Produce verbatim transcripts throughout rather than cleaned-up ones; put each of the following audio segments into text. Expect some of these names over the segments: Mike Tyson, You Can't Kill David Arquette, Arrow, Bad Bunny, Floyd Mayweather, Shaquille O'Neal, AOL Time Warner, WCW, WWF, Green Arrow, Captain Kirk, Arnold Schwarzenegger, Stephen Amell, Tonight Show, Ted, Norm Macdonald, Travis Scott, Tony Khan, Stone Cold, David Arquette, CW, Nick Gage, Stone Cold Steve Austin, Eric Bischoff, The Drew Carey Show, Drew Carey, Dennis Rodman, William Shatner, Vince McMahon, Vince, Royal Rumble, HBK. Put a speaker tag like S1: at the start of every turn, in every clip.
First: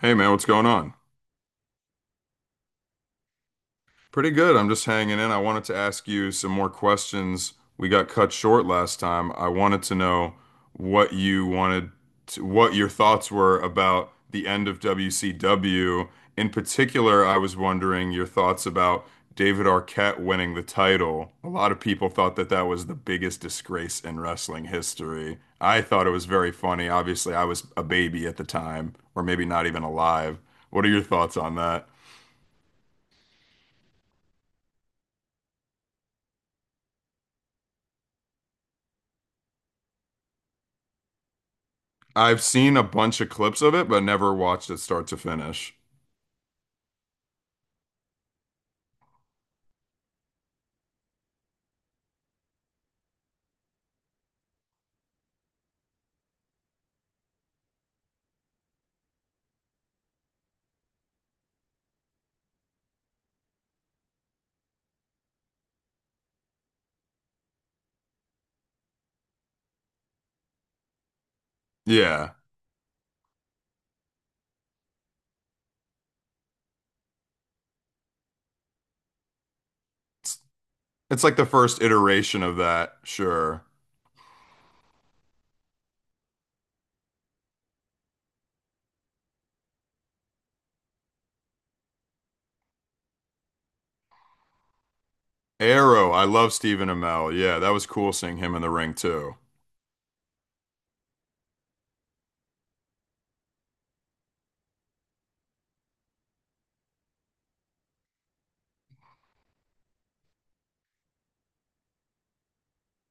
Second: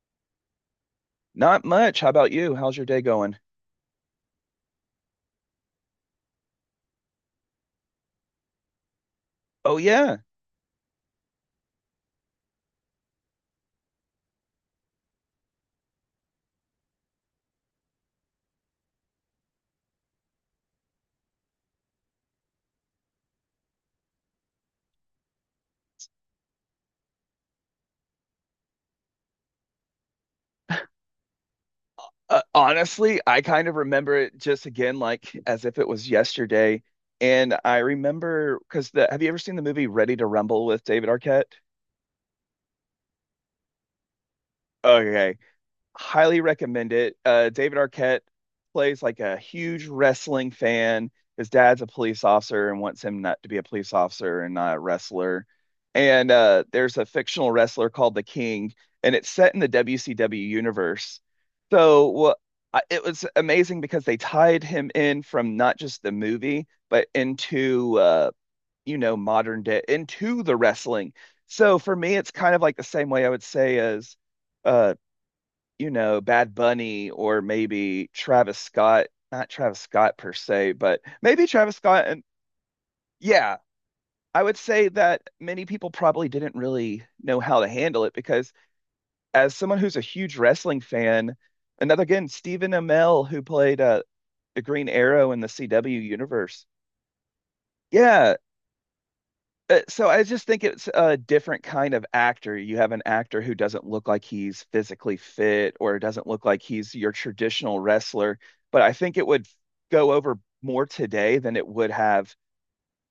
S1: Hey man, what's going on?
S2: Not much. How about you? How's your day going?
S1: Pretty good. I'm just hanging in. I wanted to ask you some more questions. We got cut short last time. I
S2: Oh
S1: wanted to
S2: yeah.
S1: know what you wanted to, what your thoughts were about the end of W C W. In particular, I was wondering your thoughts about David Arquette winning the title. A lot of people thought that that was the biggest disgrace in wrestling history. I thought it was very funny. Obviously, I was a baby at the time, or maybe not even alive. What are your thoughts on that?
S2: Uh, honestly, I kind of remember it just again like as if it was yesterday. And I remember because the have you ever seen the movie Ready to Rumble with David Arquette?
S1: I've seen a bunch of clips of it, but never watched it start to
S2: Okay,
S1: finish.
S2: highly recommend it. Uh, David Arquette plays like a huge wrestling fan. His dad's a police officer and wants him not to be a police officer and not a wrestler. And uh, there's a fictional wrestler called the King, and it's set in the W C W universe. So what I- it was amazing because they tied him in from not just the movie, but into uh, you know modern day into the wrestling. So for me, it's
S1: Yeah.
S2: kind of like the same way I would say as uh, you know, Bad Bunny or maybe Travis Scott, not Travis Scott per
S1: It's,
S2: se, but
S1: it's like the
S2: maybe Travis
S1: first
S2: Scott. And
S1: iteration of that,
S2: yeah,
S1: sure.
S2: I would say that many people probably didn't really know how to handle it because, as someone who's a huge wrestling fan, another again, Stephen Amell, who played uh, the Green Arrow in the C W
S1: Arrow, I love
S2: universe.
S1: Stephen Amell. Yeah, that was cool
S2: Yeah.
S1: seeing him in the ring too.
S2: Uh, So I just think it's a different kind of actor. You have an actor who doesn't look like he's physically fit or doesn't look like he's your traditional wrestler, but I think it would go over more today than it would have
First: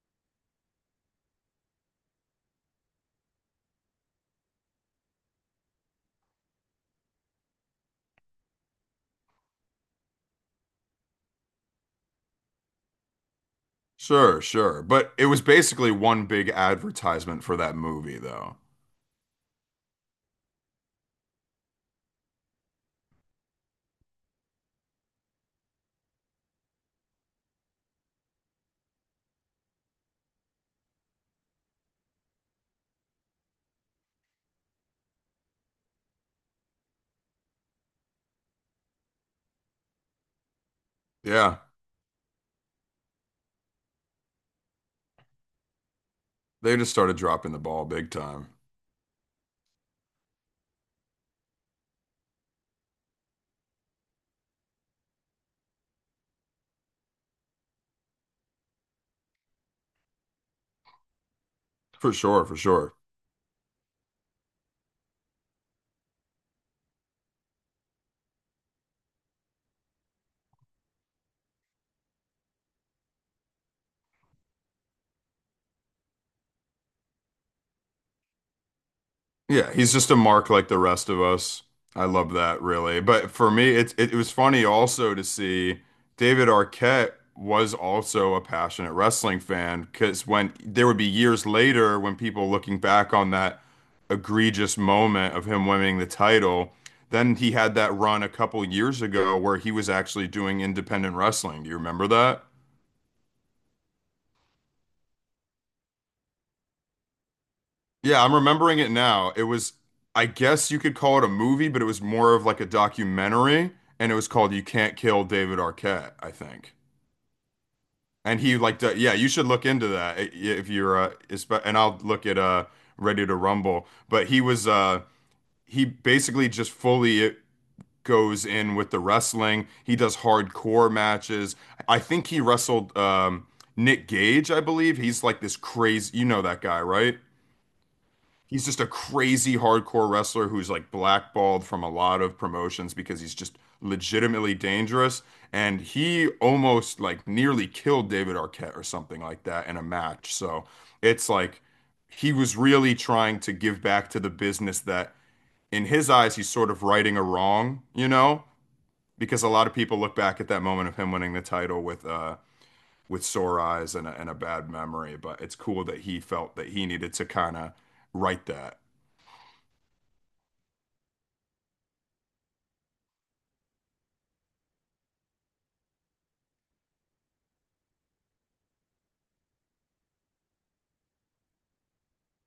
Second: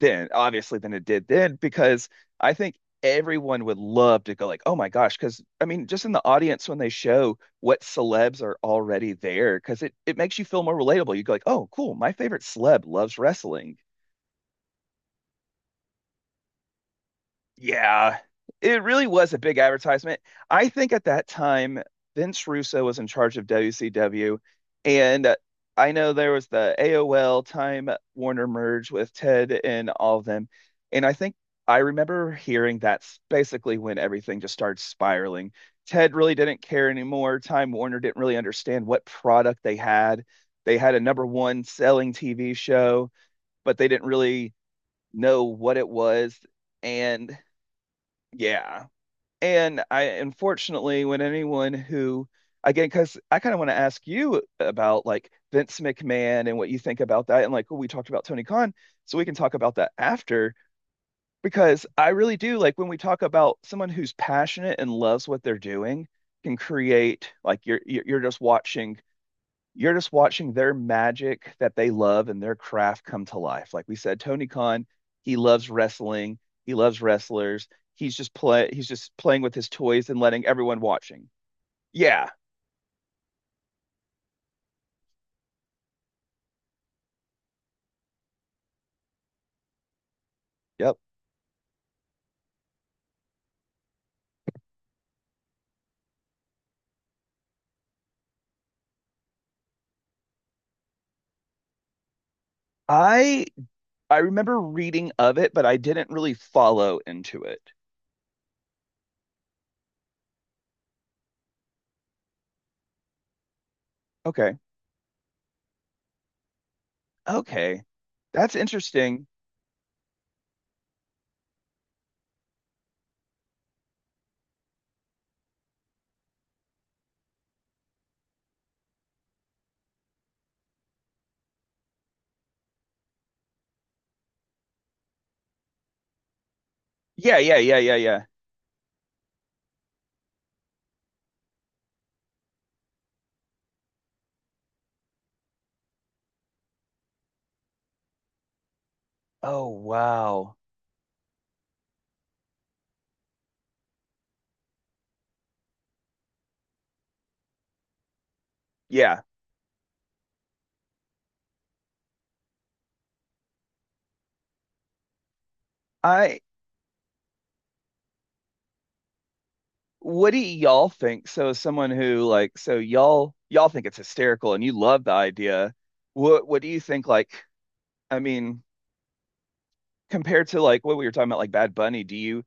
S2: then, obviously than it did then, because I think everyone would love to go like, oh my gosh, because I mean, just in the audience when they show what celebs are already there, because it, it makes you feel more relatable. You go like, oh, cool, my favorite celeb loves wrestling.
S1: Sure, sure. But it was basically one big advertisement for that movie,
S2: Yeah,
S1: though.
S2: it really was a big advertisement. I think at that time, Vince Russo was in charge of W C W, and uh, I know there was the A O L Time Warner merge with Ted and all of them, and I think I remember hearing that's basically when everything just started spiraling. Ted really didn't care anymore. Time Warner didn't really understand what product they had. They had a number
S1: Yeah,
S2: one selling T V show, but they didn't really know what it was.
S1: they just started
S2: And
S1: dropping the ball big time.
S2: yeah. And I unfortunately, when anyone who, again, because I kind of want to ask you about like Vince McMahon and what you think about that. And like, oh, we talked about Tony Khan, so we can talk about that after, because I
S1: For
S2: really
S1: sure, for
S2: do like when
S1: sure.
S2: we talk about someone who's passionate and loves what they're doing, can create like you're you're you're just watching you're just watching their magic that they love and their craft come to life. Like we said, Tony Khan, he loves wrestling, he loves wrestlers. He's just play he's just playing with his
S1: Yeah, he's
S2: toys
S1: just a
S2: and letting
S1: mark like the
S2: everyone
S1: rest of
S2: watching.
S1: us. I
S2: Yeah.
S1: love that really. But for me, it, it it was funny also to see David Arquette was also a passionate wrestling fan, because when there
S2: Yep.
S1: would be years later when people looking back on that egregious moment of him winning the title, then he had that run a couple years ago where he was actually doing independent wrestling. Do you remember that?
S2: I I remember reading of it, but I didn't really follow into it.
S1: Yeah, I'm remembering it now. It was, I guess you could call it a movie, but it was more of like a documentary, and it was called
S2: Okay.
S1: "You Can't Kill David Arquette," I think.
S2: Okay.
S1: And
S2: That's
S1: he like, d- yeah,
S2: interesting.
S1: you should look into that i- if you're, uh, espe- and I'll look at uh, Ready to Rumble. But he was, uh, he basically just fully it goes in with the wrestling. He does hardcore matches. I think he wrestled um, Nick Gage, I believe. He's like this crazy, you know that guy, right?
S2: Yeah, yeah, yeah, yeah, yeah.
S1: He's just a crazy hardcore wrestler who's like blackballed from a lot of promotions because he's just legitimately dangerous. And he almost like nearly killed David Arquette or something like
S2: Oh,
S1: that in a match.
S2: wow.
S1: So it's like he was really trying to give back to the business that in his eyes, he's sort of righting a wrong, you know,
S2: Yeah.
S1: because a lot of people look back at that moment of him winning the title with, uh, with sore eyes and a, and a bad memory, but it's cool that he
S2: I
S1: felt that he needed to kind of right that.
S2: What do y'all think? So, as someone who like, so y'all y'all think it's hysterical and you love the idea. What what do you think? Like, I mean, compared to like what we were talking about, like Bad Bunny, do you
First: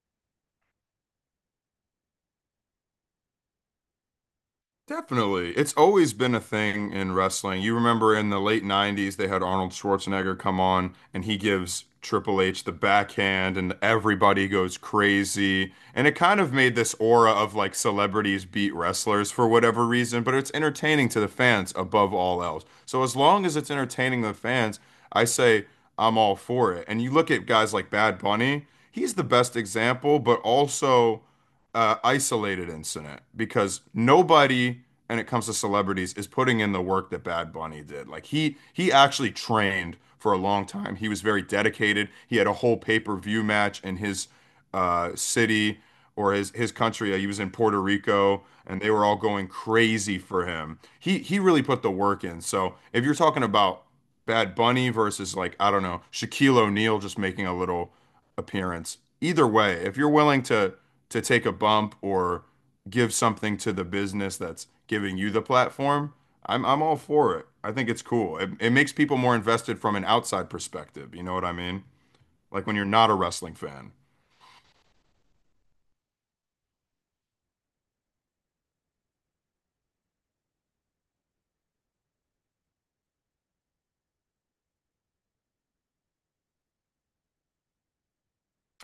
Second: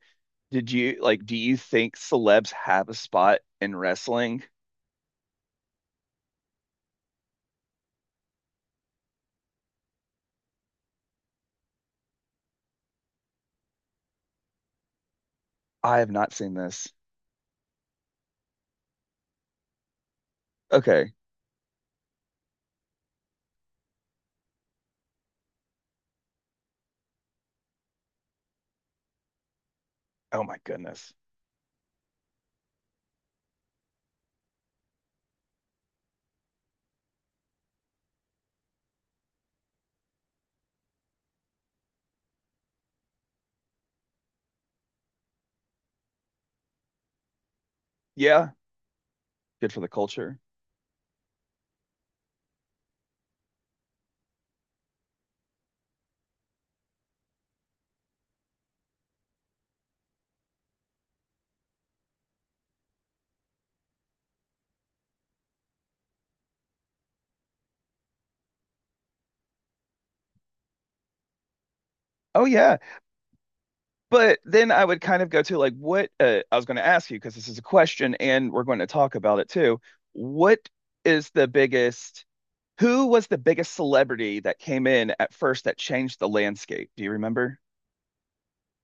S2: did you like do you think celebs have a spot in wrestling?
S1: Definitely. It's always been a thing in wrestling. You remember in the late nineties, they had Arnold Schwarzenegger come on and he gives Triple H the backhand and everybody goes crazy.
S2: I
S1: And
S2: have
S1: it
S2: not
S1: kind of
S2: seen
S1: made
S2: this.
S1: this aura of like celebrities beat wrestlers for whatever reason, but it's entertaining
S2: Okay.
S1: to the fans above all else. So as long as it's entertaining the fans, I say I'm all for it. And you look at guys like Bad Bunny, he's the best example, but
S2: Oh my goodness.
S1: also uh, isolated incident because nobody, when it comes to celebrities, is putting in the work that Bad Bunny did. Like he he actually trained for a long time. He was very dedicated. He had a whole pay-per-view match in his uh, city or his his country. Uh, He was in Puerto Rico,
S2: Yeah.
S1: and they were all going
S2: Good for the
S1: crazy
S2: culture.
S1: for him. He he really put the work in. So if you're talking about Bad Bunny versus like, I don't know, Shaquille O'Neal just making a little appearance. Either way, if you're willing to to take a bump or give something to the business that's giving you the platform, I'm I'm all for it. I think it's cool. It, it makes people more invested from an outside perspective. You know what I mean?
S2: Oh
S1: Like when
S2: yeah.
S1: you're not a wrestling fan.
S2: But then I would kind of go to like what uh, I was going to ask you because this is a question and we're going to talk about it too. What is the biggest, who was the biggest celebrity that came in at first that changed the landscape? Do you remember?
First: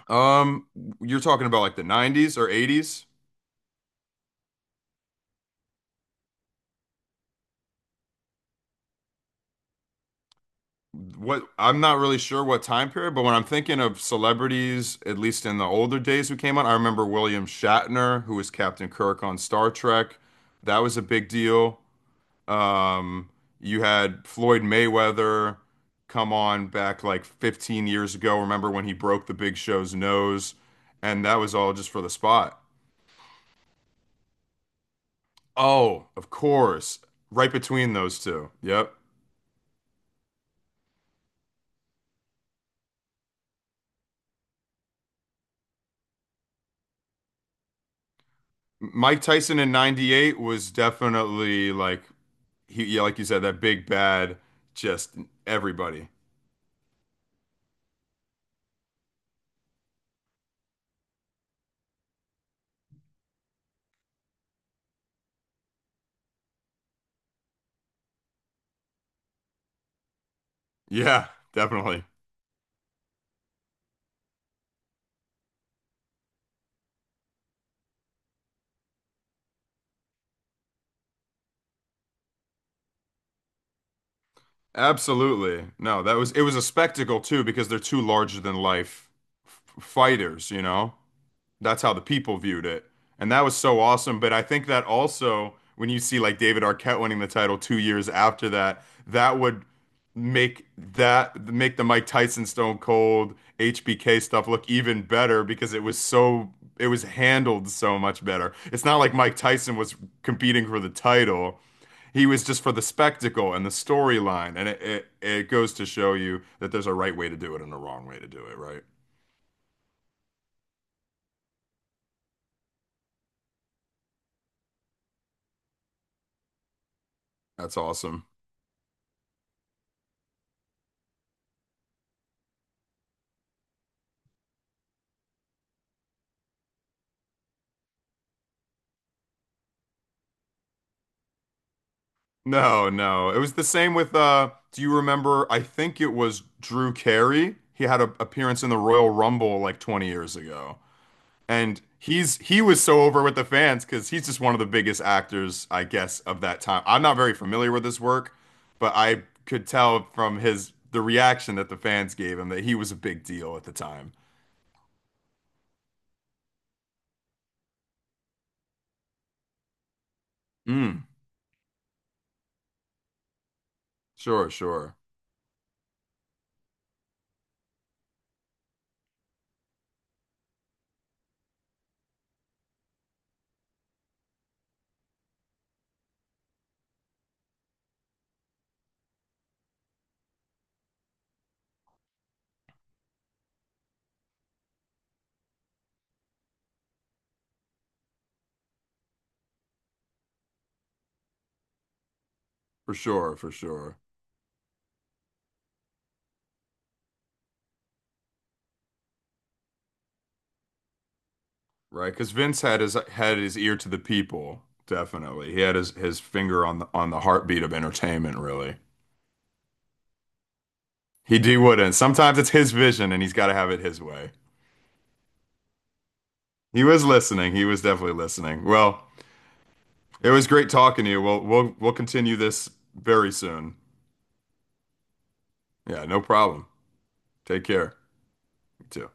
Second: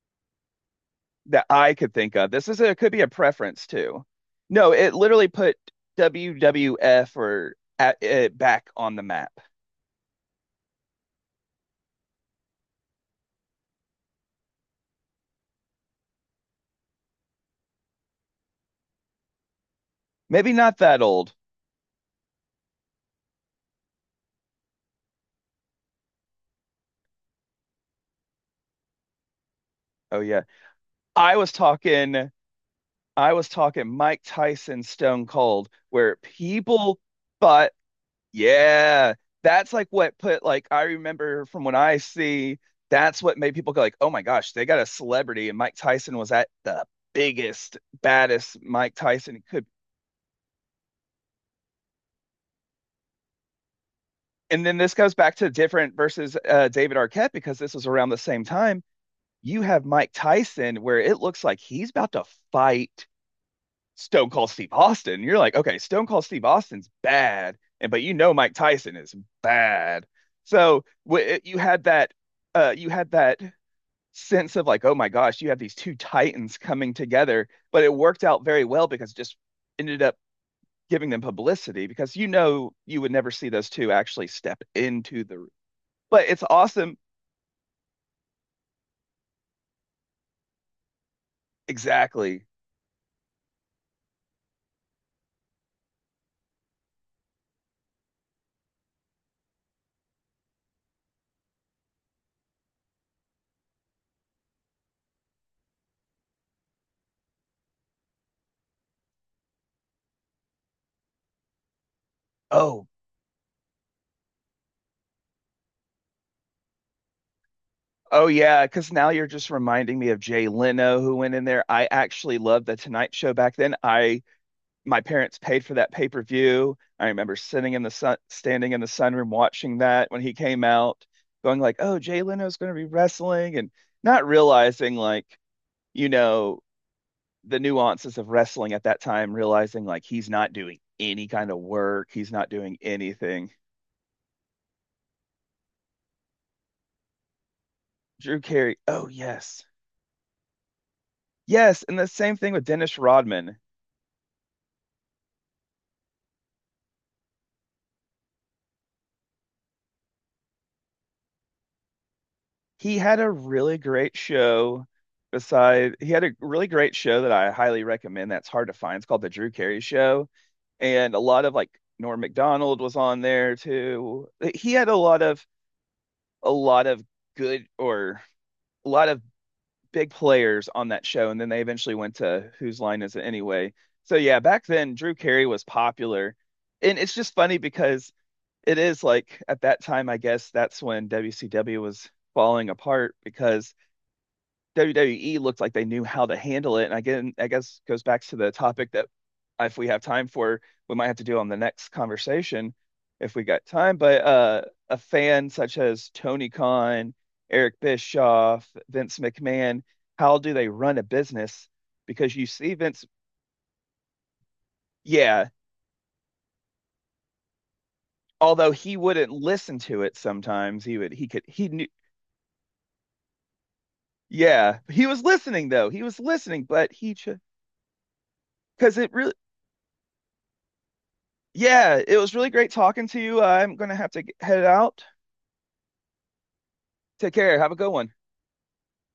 S1: Um, you're
S2: That
S1: talking about
S2: I
S1: like the
S2: could think of.
S1: nineties
S2: This
S1: or
S2: is a, it could be
S1: eighties?
S2: a preference too. No, it literally put W W F or at, uh, back on the map.
S1: what I'm not really sure what time period, but when I'm thinking of celebrities, at least in the older days who came on, I remember William Shatner, who was Captain Kirk on Star Trek.
S2: Maybe not
S1: That was
S2: that
S1: a big
S2: old.
S1: deal. Um, you had Floyd Mayweather come on back like fifteen years ago. Remember when he broke the Big Show's
S2: Oh yeah.
S1: nose? And that
S2: I was
S1: was all just for the
S2: talking
S1: spot.
S2: I was talking Mike Tyson, Stone Cold,
S1: Oh,
S2: where
S1: of
S2: people
S1: course. Right
S2: thought,
S1: between those two. Yep.
S2: yeah, that's like what put like I remember from when I see that's what made people go like, oh my gosh, they got a celebrity, and Mike Tyson was at the biggest, baddest Mike
S1: Mike
S2: Tyson
S1: Tyson
S2: could.
S1: in ninety-eight was definitely like he, yeah, like you said, that big bad,
S2: And then this goes
S1: just
S2: back to different
S1: everybody.
S2: versus uh, David Arquette because this was around the same time. You have Mike Tyson where it looks like he's about to fight Stone Cold Steve Austin. You're like, okay, Stone Cold Steve Austin's bad, and but you know Mike Tyson is bad. So
S1: Yeah,
S2: w you had
S1: definitely.
S2: that, uh, you had that sense of like, oh my gosh, you have these two titans coming together, but it worked out very well because it just ended up giving them publicity because you know you would never see those two actually step into the.
S1: Absolutely. No, that
S2: But
S1: was it
S2: it's
S1: was a
S2: awesome,
S1: spectacle too because they're two larger than life f- fighters, you know? That's how the people
S2: exactly.
S1: viewed it. And that was so awesome. But I think that also, when you see like David Arquette winning the title two years after that, that would make that make the Mike Tyson Stone Cold H B K stuff look even better because it was so it was handled so much better. It's not like Mike Tyson was competing for the title. He was just for the
S2: Oh
S1: spectacle and the storyline. And it, it, it goes to show you that there's a right way to do it and a wrong way to
S2: Oh
S1: do it,
S2: yeah,
S1: right?
S2: because now you're just reminding me of Jay Leno who went in there. I actually loved the Tonight Show back then. I my parents paid for that pay-per-view. I remember sitting
S1: That's
S2: in the sun,
S1: awesome.
S2: standing in the sunroom watching that when he came out, going like, "Oh, Jay Leno's going to be wrestling," and not realizing like, you know, the nuances of wrestling at that time, realizing like he's not doing any kind of work, he's not doing
S1: No, no. It
S2: anything.
S1: was the same with uh do you remember I think it was Drew Carey. He had an
S2: Drew
S1: appearance in the
S2: Carey. Oh
S1: Royal Rumble
S2: yes.
S1: like twenty years ago. And
S2: Yes, and the same
S1: he's
S2: thing
S1: he
S2: with
S1: was
S2: Dennis
S1: so over with the
S2: Rodman.
S1: fans because he's just one of the biggest actors, I guess, of that time. I'm not very familiar with his work, but I could tell from his the reaction that the fans gave him that he was a
S2: He had
S1: big
S2: a
S1: deal at the
S2: really
S1: time.
S2: great show beside he had a really great show that I highly recommend that's hard to find. It's called The Drew Carey Show.
S1: Mm,
S2: And a lot of like Norm Macdonald was on there too.
S1: sure,
S2: Like, he had a
S1: sure.
S2: lot of a lot of good or a lot of big players on that show. And then they eventually went to Whose Line Is It Anyway? So yeah, back then Drew Carey was popular. And it's just funny because it is like at that time, I guess that's when W C W was falling apart because W W E looked like they knew how to handle it. And again, I guess goes back to the topic that if we have time for, we might have to do on the next conversation
S1: For
S2: if
S1: sure,
S2: we
S1: for
S2: got time.
S1: sure.
S2: But uh, a fan such as Tony Khan, Eric Bischoff, Vince McMahon, how do they run a business?
S1: Right, because
S2: Because you
S1: Vince
S2: see
S1: had his
S2: Vince,
S1: had his ear to the people,
S2: yeah,
S1: definitely. He had his, his finger on the on the heartbeat of entertainment,
S2: although
S1: really.
S2: he wouldn't listen to it sometimes, he would, he
S1: He
S2: could,
S1: D
S2: he knew,
S1: wouldn't. Sometimes it's his vision and he's gotta have it his way.
S2: yeah, he was listening though. He was listening,
S1: He
S2: but
S1: was
S2: he,
S1: listening. He was definitely listening.
S2: because
S1: Well,
S2: it really,
S1: it was great talking to you. We'll we'll we'll
S2: yeah, it was
S1: continue
S2: really great
S1: this
S2: talking to
S1: very
S2: you.
S1: soon.
S2: I'm gonna have to g- head out.
S1: Yeah, no problem.
S2: Take care.
S1: Take
S2: Have a good
S1: care.
S2: one.
S1: You too.